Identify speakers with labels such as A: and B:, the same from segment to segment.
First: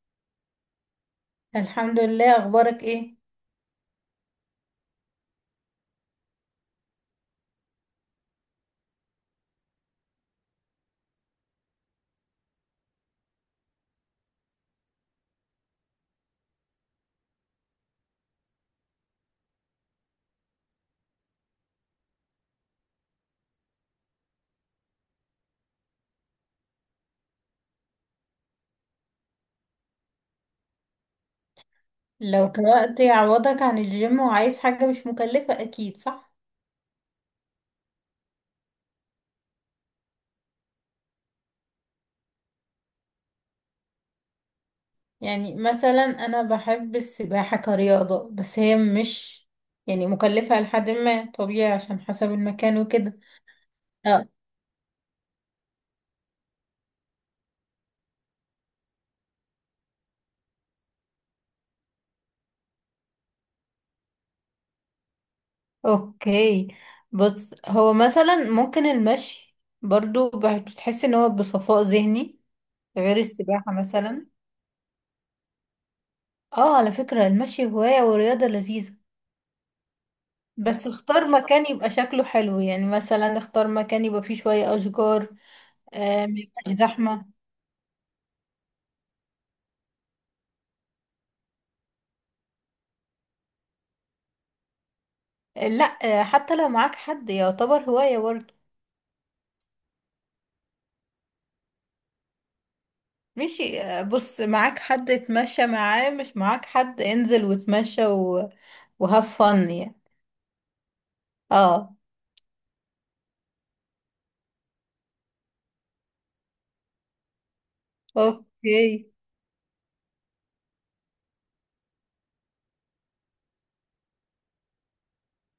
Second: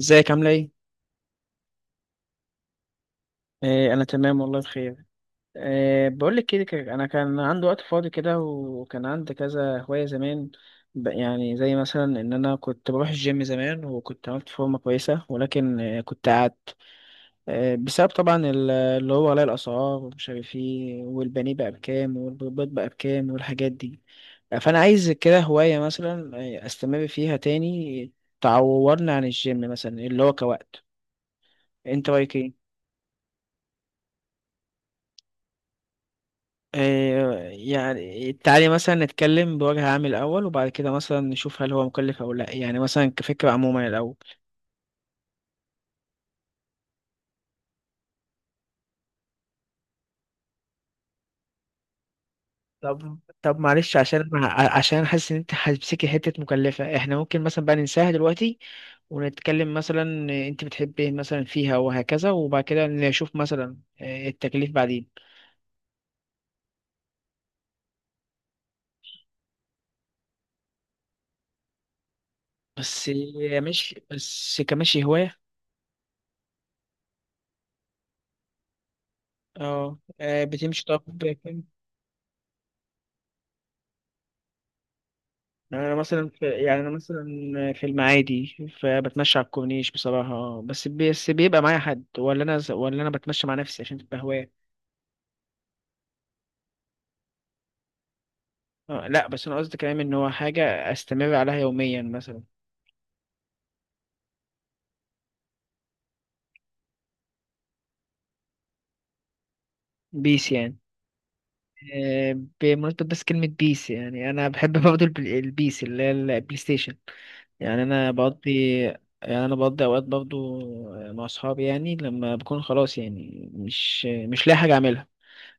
A: ازيك عاملة ايه؟
B: الحمد لله، اخبارك ايه؟
A: آه، انا تمام والله بخير. آه، بقول لك كده كده، انا كان عندي وقت فاضي كده، وكان عندي كذا هواية زمان. يعني زي مثلا ان انا كنت بروح الجيم زمان، وكنت عملت فورمة كويسة، ولكن كنت قعدت. آه، بسبب طبعا اللي هو غلاء الاسعار، ومش عارف ايه، والبانيه بقى بكام، والبيض بقى بكام، والحاجات دي. آه، فانا عايز كده هواية مثلا. آه، استمر فيها تاني. تعوضني عن الجيم مثلا، اللي هو كوقت. انت رايك ايه؟
B: لو كوقت يعوضك عن الجيم وعايز حاجة مش مكلفة، اكيد صح.
A: آه، يعني تعالي مثلا نتكلم بوجه عام الأول، وبعد كده مثلا نشوف هل هو مكلف أو لأ، يعني مثلا كفكرة عموما الأول.
B: يعني مثلا انا بحب السباحة كرياضة، بس هي مش يعني مكلفة لحد ما، طبيعي عشان حسب المكان
A: طب
B: وكده.
A: طب معلش، عشان
B: اه،
A: عشان حاسس إن أنت هتمسكي حتة مكلفة، إحنا ممكن مثلا بقى ننساها دلوقتي، ونتكلم مثلا. أنت بتحبي إيه مثلا فيها وهكذا، وبعد كده نشوف مثلا، آه، التكليف بعدين.
B: اوكي. بص، هو مثلا ممكن المشي برضو، بتحس ان هو بصفاء ذهني
A: بس
B: غير السباحة
A: مش
B: مثلا.
A: بس كمشي هواية.
B: اه، على فكرة المشي هواية ورياضة لذيذة.
A: اه، بتمشي
B: بس
A: طب.
B: اختار مكان يبقى شكله حلو، يعني مثلا اختار مكان يبقى فيه شوية أشجار. ما يبقاش
A: يعني انا مثلا
B: زحمة.
A: في المعادي، فبتمشى على الكورنيش بصراحه، بس بس بيبقى معايا حد، ولا انا، ولا انا بتمشى مع نفسي عشان تبقى هوايه.
B: آه، لا. آه، حتى لو معاك حد يعتبر هواية برضه.
A: آه، لا بس انا قصدي كلام ان هو حاجه استمر عليها يوميا مثلا.
B: ماشي، بص، معاك حد اتمشى معاه، مش معاك حد انزل واتمشى و... وهاف فن يعني.
A: بيس يعني.
B: اه،
A: آه، بمناسبة بس كلمة بيس، يعني أنا بحب برضه البيس اللي هي البلاي ستيشن. يعني أنا بقضي
B: اوكي.
A: يعني أنا بقضي أوقات برضه مع أصحابي، يعني لما بكون خلاص، يعني مش لاقي حاجة أعملها،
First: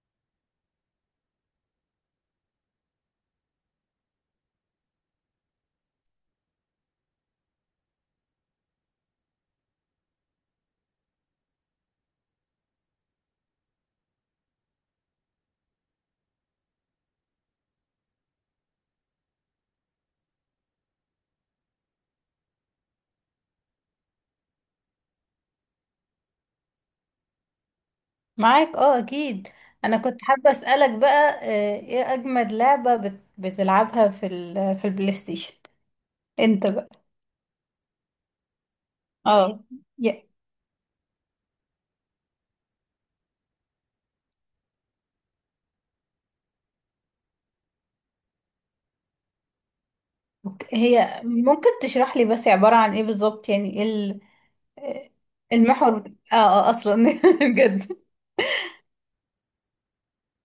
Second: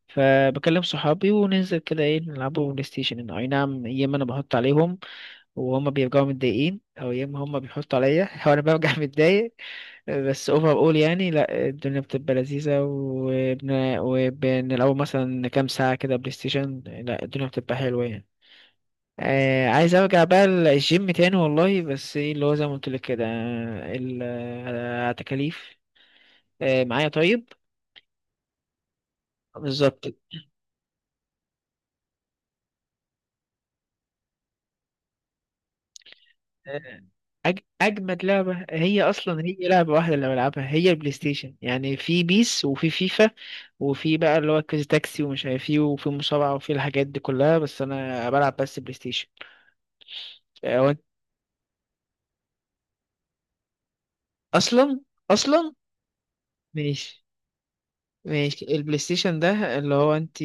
A: فبكلم صحابي وننزل كده، ايه، نلعبوا بلاي ستيشن. اي نعم، يا اما انا بحط عليهم وهما بيرجعوا متضايقين، او يا اما هما بيحطوا عليا وانا برجع متضايق. بس اوفر اول يعني، لا الدنيا بتبقى لذيذة، وبنلعبوا مثلا كام ساعة كده بلاي ستيشن، لا الدنيا بتبقى حلوة يعني. آه، عايز ارجع بقى الجيم تاني والله، بس ايه اللي هو زي ما قلت لك كده، آه، تكاليف. آه، معايا طيب.
B: معاك، اه، اكيد. انا
A: بالظبط.
B: كنت حابة اسألك بقى، ايه اجمد لعبة بتلعبها في في البلاي ستيشن انت بقى؟
A: اجمد لعبه، هي اصلا هي
B: اه،
A: لعبه واحده اللي بلعبها هي البلاي ستيشن يعني، في بيس وفي فيفا، وفي بقى اللي هو كويز تاكسي ومش عارف ايه، وفي مصارعه، وفي الحاجات دي كلها، بس انا بلعب بس بلاي ستيشن.
B: أوكي.
A: هو أنت-
B: هي ممكن تشرح لي بس، عبارة عن ايه بالظبط؟ يعني ايه
A: اصلا اصلا
B: المحور اه اه اصلا
A: ماشي.
B: بجد.
A: ماشي، البلاي ستيشن ده اللي هو انت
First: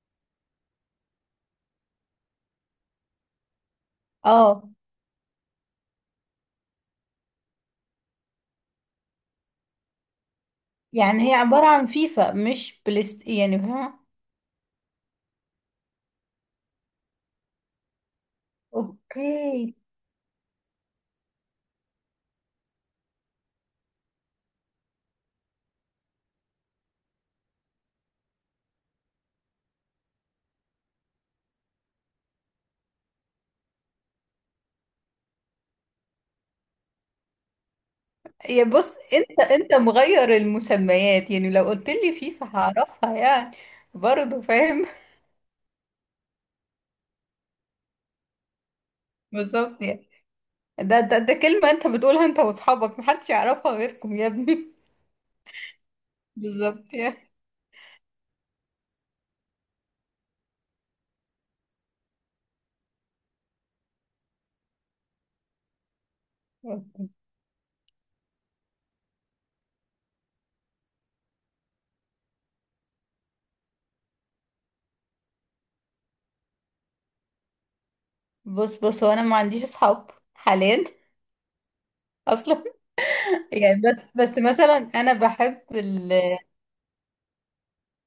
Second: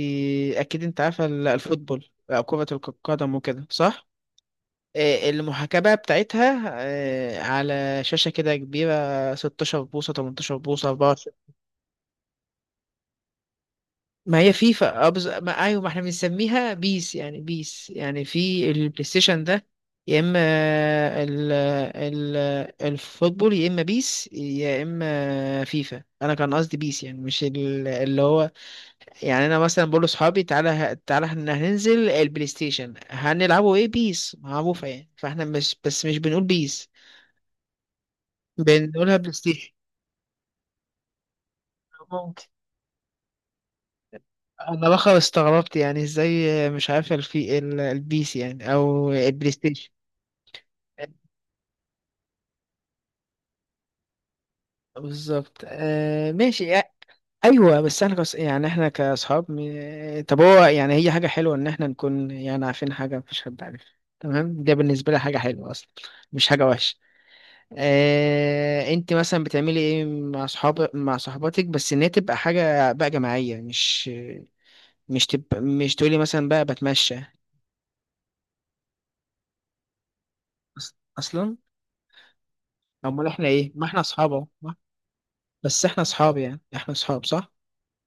A: اكيد انت عارفه الفوتبول أو كرة القدم وكده، صح؟
B: اه،
A: آه، المحاكاة بقى بتاعتها، على شاشة كده كبيرة 16 بوصة، 18 بوصة.
B: يعني هي عبارة عن فيفا مش بلست، يعني فاهمة؟
A: ما هي فيفا أبز... ما ايوه، ما احنا بنسميها بيس يعني، بيس يعني في البلاي ستيشن ده،
B: اوكي.
A: يا اما ال... ال... الفوتبول، يا اما بيس، يا اما فيفا. انا كان قصدي بيس يعني، مش اللي هو. يعني انا مثلا بقول لاصحابي، تعالى احنا هننزل البلاي ستيشن، هنلعبوا ايه، بيس، معروفه يعني، فاحنا مش بس مش بنقول بيس،
B: يا بص،
A: بنقولها بلاي
B: انت
A: ستيشن.
B: انت مغير المسميات، يعني لو قلت لي
A: ممكن.
B: فيفا هعرفها يعني. برضه فاهم.
A: انا بقى استغربت يعني، ازاي مش عارف البيس يعني، او البلاي
B: بالظبط
A: ستيشن.
B: يعني. ده كلمة انت بتقولها انت واصحابك، محدش يعرفها غيركم يا ابني.
A: بالظبط. آه، ماشي. آه،
B: بالظبط يعني.
A: ايوه، بس احنا يعني احنا كاصحاب، طب هو يعني هي حاجه حلوه ان احنا نكون يعني عارفين حاجه مفيش حد عارفها. تمام، ده بالنسبه لي حاجه حلوه اصلا، مش حاجه وحشه. آه، انت مثلا بتعملي ايه مع صحاب، مع صحباتك، بس ان هي تبقى حاجه بقى جماعيه، مش مش تبقى، مش تقولي مثلا بقى بتمشى.
B: بص بص، هو انا ما عنديش اصحاب حاليا
A: أص- اصلا؟
B: اصلا.
A: امال احنا ايه،
B: يعني
A: ما احنا
B: بس
A: اصحاب
B: بس
A: أهو،
B: مثلا انا بحب
A: بس احنا
B: ال...
A: اصحاب يعني، احنا اصحاب صح.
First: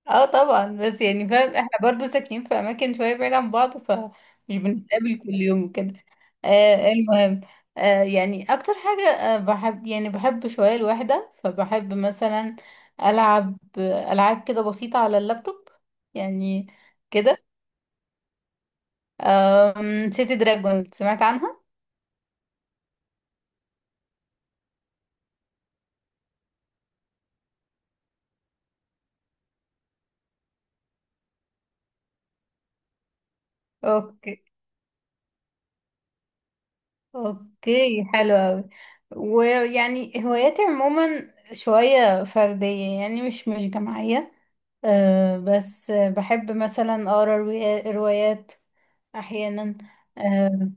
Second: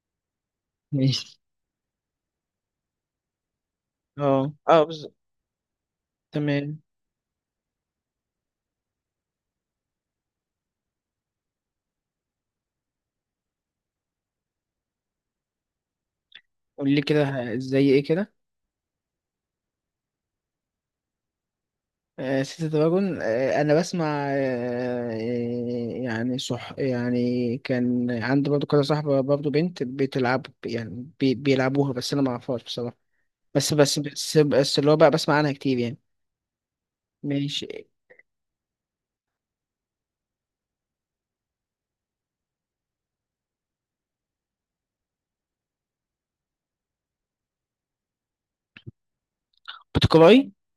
B: اه، طبعا. بس يعني
A: ماشي.
B: فاهم، احنا برضو ساكنين في اماكن شويه بعيد عن بعض، فمش
A: اه اه، بالظبط.
B: بنتقابل كل يوم وكده.
A: تمام.
B: آه، المهم، يعني اكتر حاجه، بحب يعني بحب شويه الوحده، فبحب مثلا العب العاب كده بسيطه على اللابتوب يعني.
A: قول لي كده،
B: كده
A: زي ايه كده.
B: سيتي دراجون، سمعت عنها؟
A: آه، سيتي دراجون. آه، انا بسمع. آه، آه، يعني صح، يعني كان عندي برضو كده صاحبة برضو بنت بتلعب يعني، بي بيلعبوها، بس انا ما اعرفهاش بصراحة. بس بس بس
B: اوكي.
A: بس اللي هو بقى بسمع عنها كتير يعني. ماشي.
B: اوكي، حلو اوي. ويعني هواياتي عموما شوية فردية يعني، مش جماعية. أه، بس بحب مثلا اقرا روايات احيانا.
A: بتقراي؟
B: اه،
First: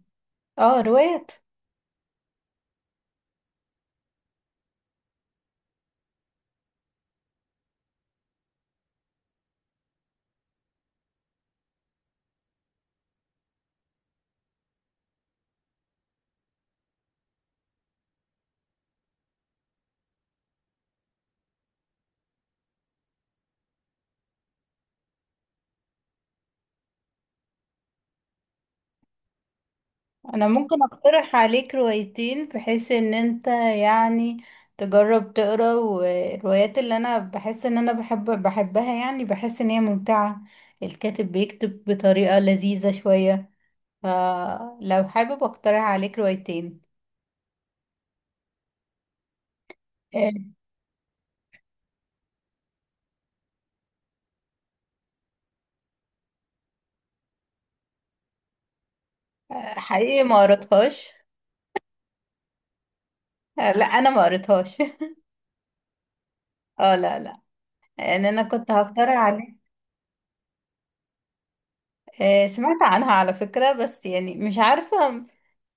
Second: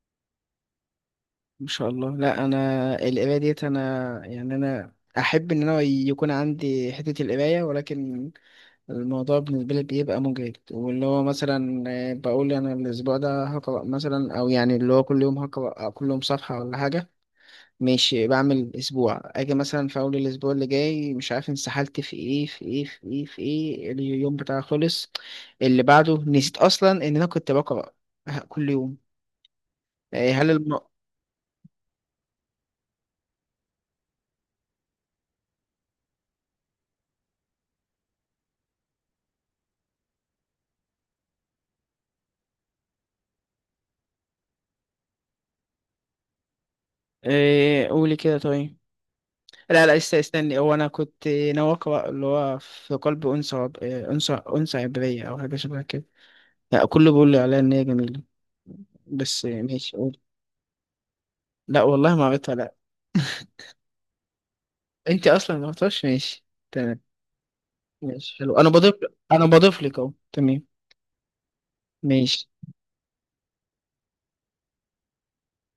B: روايات.
A: ما شاء الله، لا انا القراية ديت، انا يعني انا احب ان انا يكون عندي حتة القراية، ولكن الموضوع بالنسبة لي بيبقى مجهد، واللي هو مثلا، آه، بقول أنا الأسبوع ده هقرأ مثلا، أو يعني اللي هو كل يوم هقرأ، كل يوم صفحة ولا حاجة. ماشي، بعمل أسبوع، أجي مثلا في أول الأسبوع اللي جاي، مش عارف انسحلت في إيه في إيه في إيه في إيه، اليوم بتاعي خلص، اللي بعده نسيت أصلا إن أنا كنت بقرأ آه، كل يوم. آه،
B: انا
A: هل الم...
B: ممكن اقترح عليك روايتين بحيث ان انت يعني تجرب تقرا. والروايات اللي انا بحس ان انا بحبها، يعني بحس ان هي ممتعة، الكاتب بيكتب بطريقة لذيذة شوية. فلو حابب اقترح عليك روايتين.
A: آه، قولي كده طيب. لا
B: آه،
A: استني، هو أنا كنت ناوي أقرأ اللي هو في قلب أنثى. آه، أنثى أنثى عبرية أو حاجة شبه كده. لا كله بيقول لي عليها ان هي جميله، بس ماشي، قول.
B: حقيقي ما قريتهاش.
A: لا والله ما عملتها لا.
B: لا انا ما قريتهاش.
A: انت اصلا ما عملتهاش، ماشي.
B: اه،
A: تمام.
B: لا لا. يعني
A: ماشي،
B: انا
A: حلو.
B: كنت هقترح
A: انا
B: عليك.
A: بضيف لك اهو، تمام. ماشي.
B: سمعت عنها على فكرة، بس يعني مش عارفة،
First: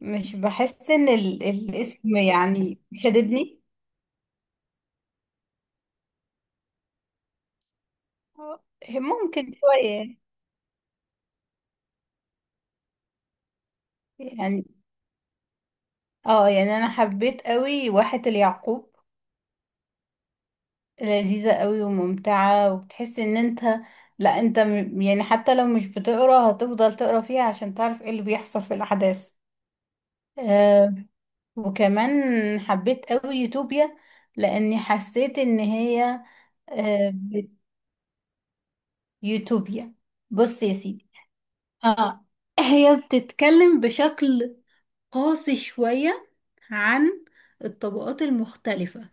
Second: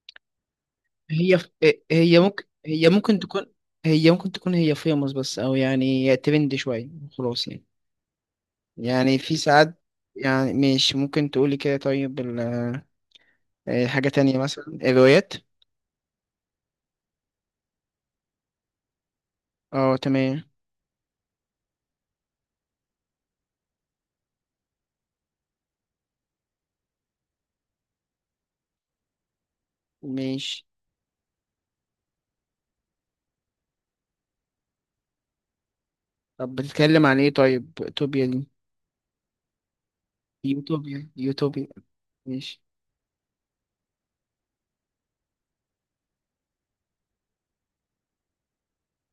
B: مش بحس ان
A: هي ف...
B: الاسم
A: هي ممكن
B: يعني
A: هي ممكن تكون
B: شددني.
A: هي ممكن تكون هي فيموس بس، او يعني ترند شويه، خلاص يعني.
B: آه،
A: يعني في
B: ممكن
A: ساعات.
B: شوية
A: يعني ماشي، ممكن تقولي كده طيب آه، حاجه تانية مثلا
B: يعني.
A: الروايات.
B: اه، يعني انا حبيت قوي واحة اليعقوب.
A: اه، تمام.
B: لذيذة قوي وممتعة، وبتحس ان انت، لا انت يعني حتى لو مش بتقرا هتفضل تقرا فيها عشان تعرف ايه اللي بيحصل في الاحداث.
A: ماشي.
B: آه، وكمان حبيت قوي يوتوبيا، لاني حسيت ان هي
A: طب بتتكلم
B: آه
A: عن ايه
B: بت-
A: طيب، توبيا دي؟
B: يوتوبيا. بص يا
A: يوتوبيا،
B: سيدي.
A: يوتوبيا.
B: اه،
A: ماشي.
B: هي بتتكلم بشكل قاسي شوية عن الطبقات المختلفة،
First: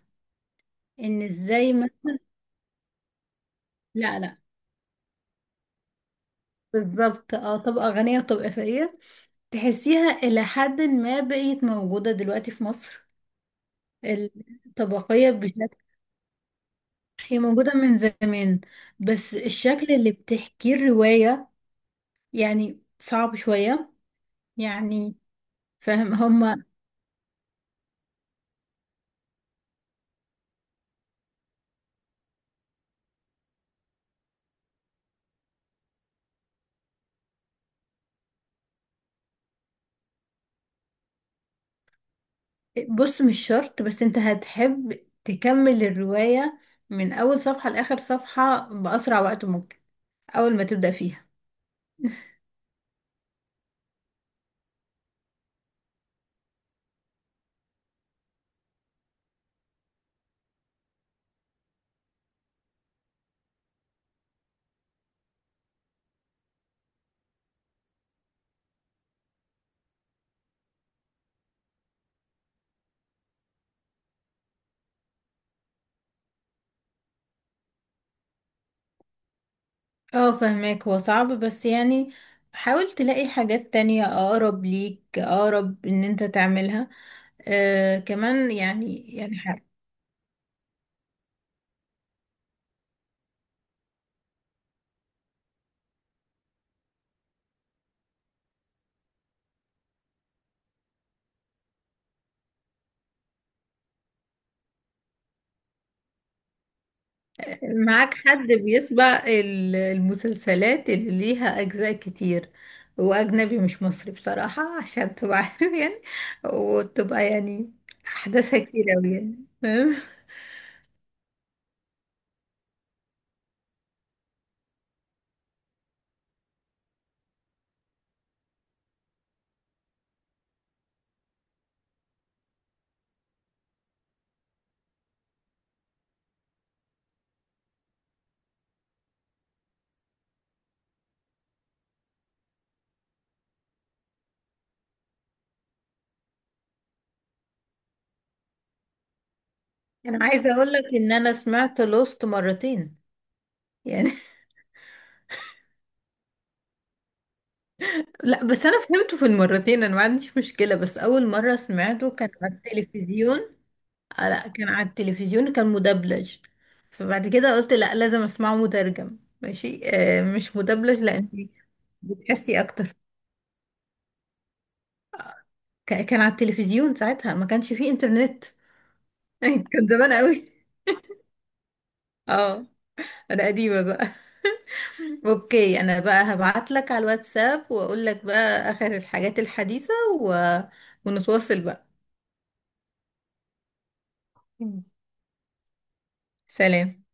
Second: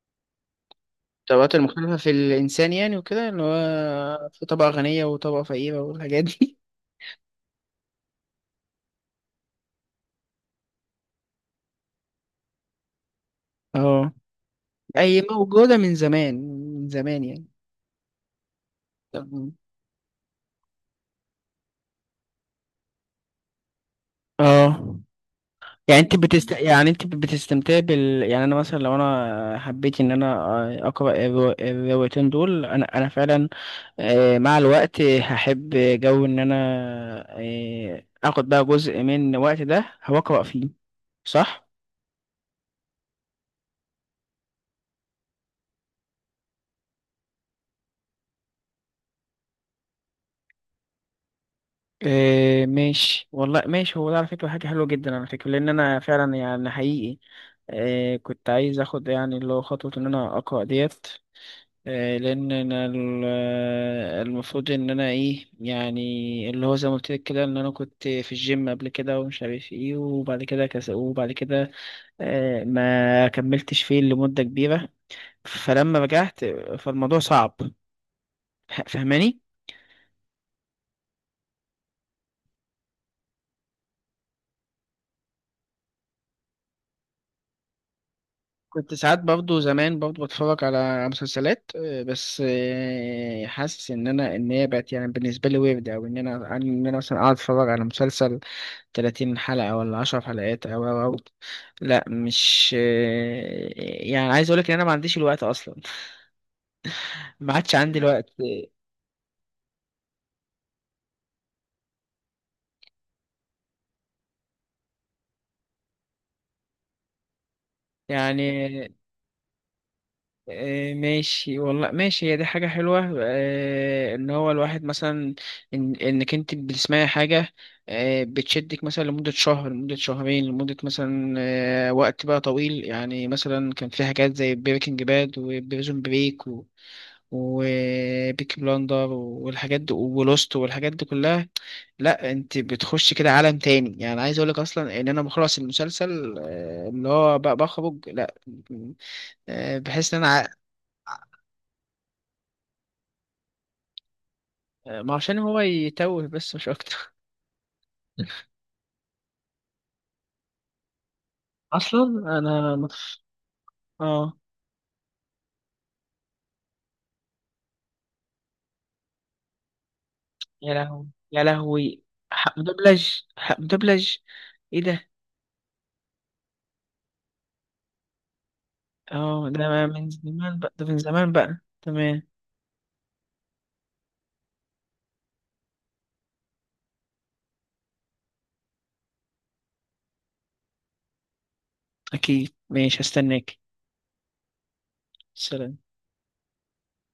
B: ان
A: الطبقات
B: ازاي ما...
A: المختلفة في الإنسان يعني، وكده اللي
B: لا
A: هو
B: لا،
A: في طبقة غنية وطبقة فقيرة والحاجات دي.
B: بالظبط، اه، طبقة غنية وطبقة فقيرة. تحسيها إلى حد ما بقيت موجودة دلوقتي في مصر،
A: اه، أي
B: الطبقية بشكل...
A: موجودة من زمان، من زمان
B: هي
A: يعني.
B: موجودة من زمان، بس
A: طب-
B: الشكل اللي بتحكيه الرواية يعني صعب شوية
A: اه.
B: يعني.
A: يعني
B: فاهم
A: انت
B: هما؟
A: يعني انت بتستمتع بال، يعني انا مثلا لو انا حبيت ان انا اقرا الروايتين دول، انا انا فعلا آه، مع الوقت هحب جو ان انا آه، اخد بقى جزء من الوقت ده هقرا فيه، صح.
B: بص مش شرط، بس انت هتحب تكمل الرواية من أول صفحة لآخر صفحة بأسرع وقت ممكن أول ما تبدأ فيها.
A: إيه، ماشي والله ماشي، هو ده على فكرة حاجة حلوة جدا على فكرة، لأن أنا فعلا يعني حقيقي إيه كنت عايز أخد يعني اللي هو خطوة إن أنا أقرأ ديت. إيه، لأن أنا آه، المفروض إن أنا إيه يعني، اللي هو زي ما قلت لك كده، إن أنا كنت في الجيم قبل كده، ومش عارف إيه، وبعد كده كس، وبعد كده إيه، ما كملتش فيه لمدة كبيرة. فلما رجعت، فالموضوع صعب. فاهماني؟
B: اه، فهماك. هو صعب بس يعني حاول تلاقي حاجات تانية أقرب ليك، أقرب إن انت تعملها. آه، كمان
A: كنت ساعات برضه زمان برضه بتفرج على مسلسلات آه، بس آه، حاسس ان انا ان هي بقت يعني بالنسبه لي ويرد، او ان انا ان انا مثلا اقعد اتفرج على مسلسل 30 حلقه ولا 10 حلقات، او او أو. لا، مش آه، يعني عايز اقول لك ان انا ما عنديش الوقت اصلا، ما عادش عندي
B: معاك
A: الوقت
B: حد بيسبق المسلسلات اللي ليها أجزاء كتير، وأجنبي مش مصري بصراحة، عشان تبقى عارف يعني، وتبقى يعني أحداثها كتير
A: يعني.
B: أوي يعني. فاهم؟
A: آه، ماشي والله ماشي، هي دي حاجة حلوة، آه، إن هو الواحد مثلا، إن إنك أنت بتسمعي حاجة آه، بتشدك مثلا لمدة شهر، لمدة شهرين، لمدة مثلا آه، وقت بقى طويل يعني، مثلا كان في حاجات زي بريكنج باد، وبريزون بريك، و وبيكي بلاندر، والحاجات دي، ولوست والحاجات دي كلها. لا انت بتخش كده عالم تاني يعني، عايز اقولك اصلا ان انا بخلص المسلسل آه، اللي هو بقى بخرج لا، آه، بحس ان
B: أنا
A: انا.
B: عايزة أقول لك إن أنا سمعت لوست مرتين يعني.
A: ما عشان هو يتوه، بس مش اكتر.
B: لا بس أنا فهمته في المرتين، أنا ما عنديش مشكلة، بس أول مرة سمعته كان
A: اصلا
B: على
A: انا متف...
B: التلفزيون.
A: اه.
B: لا كان على التلفزيون كان مدبلج، فبعد كده قلت لا لازم اسمعه مترجم ماشي، آه مش
A: يا
B: مدبلج،
A: لهوي، يا
B: لان
A: لهوي. حق
B: بتحسي اكتر.
A: مدبلج، حق مدبلج. ايه ده.
B: كان على التلفزيون، ساعتها ما كانش فيه انترنت.
A: اه، ده
B: كان
A: من
B: زمان قوي.
A: زمان بقى، ده من زمان بقى، تمام.
B: اه، انا قديمة بقى. اوكي، انا بقى هبعت لك على الواتساب واقول لك بقى اخر الحاجات الحديثة و... ونتواصل بقى.
A: اكيد، ماشي، هستناك. سلام.
B: سلام.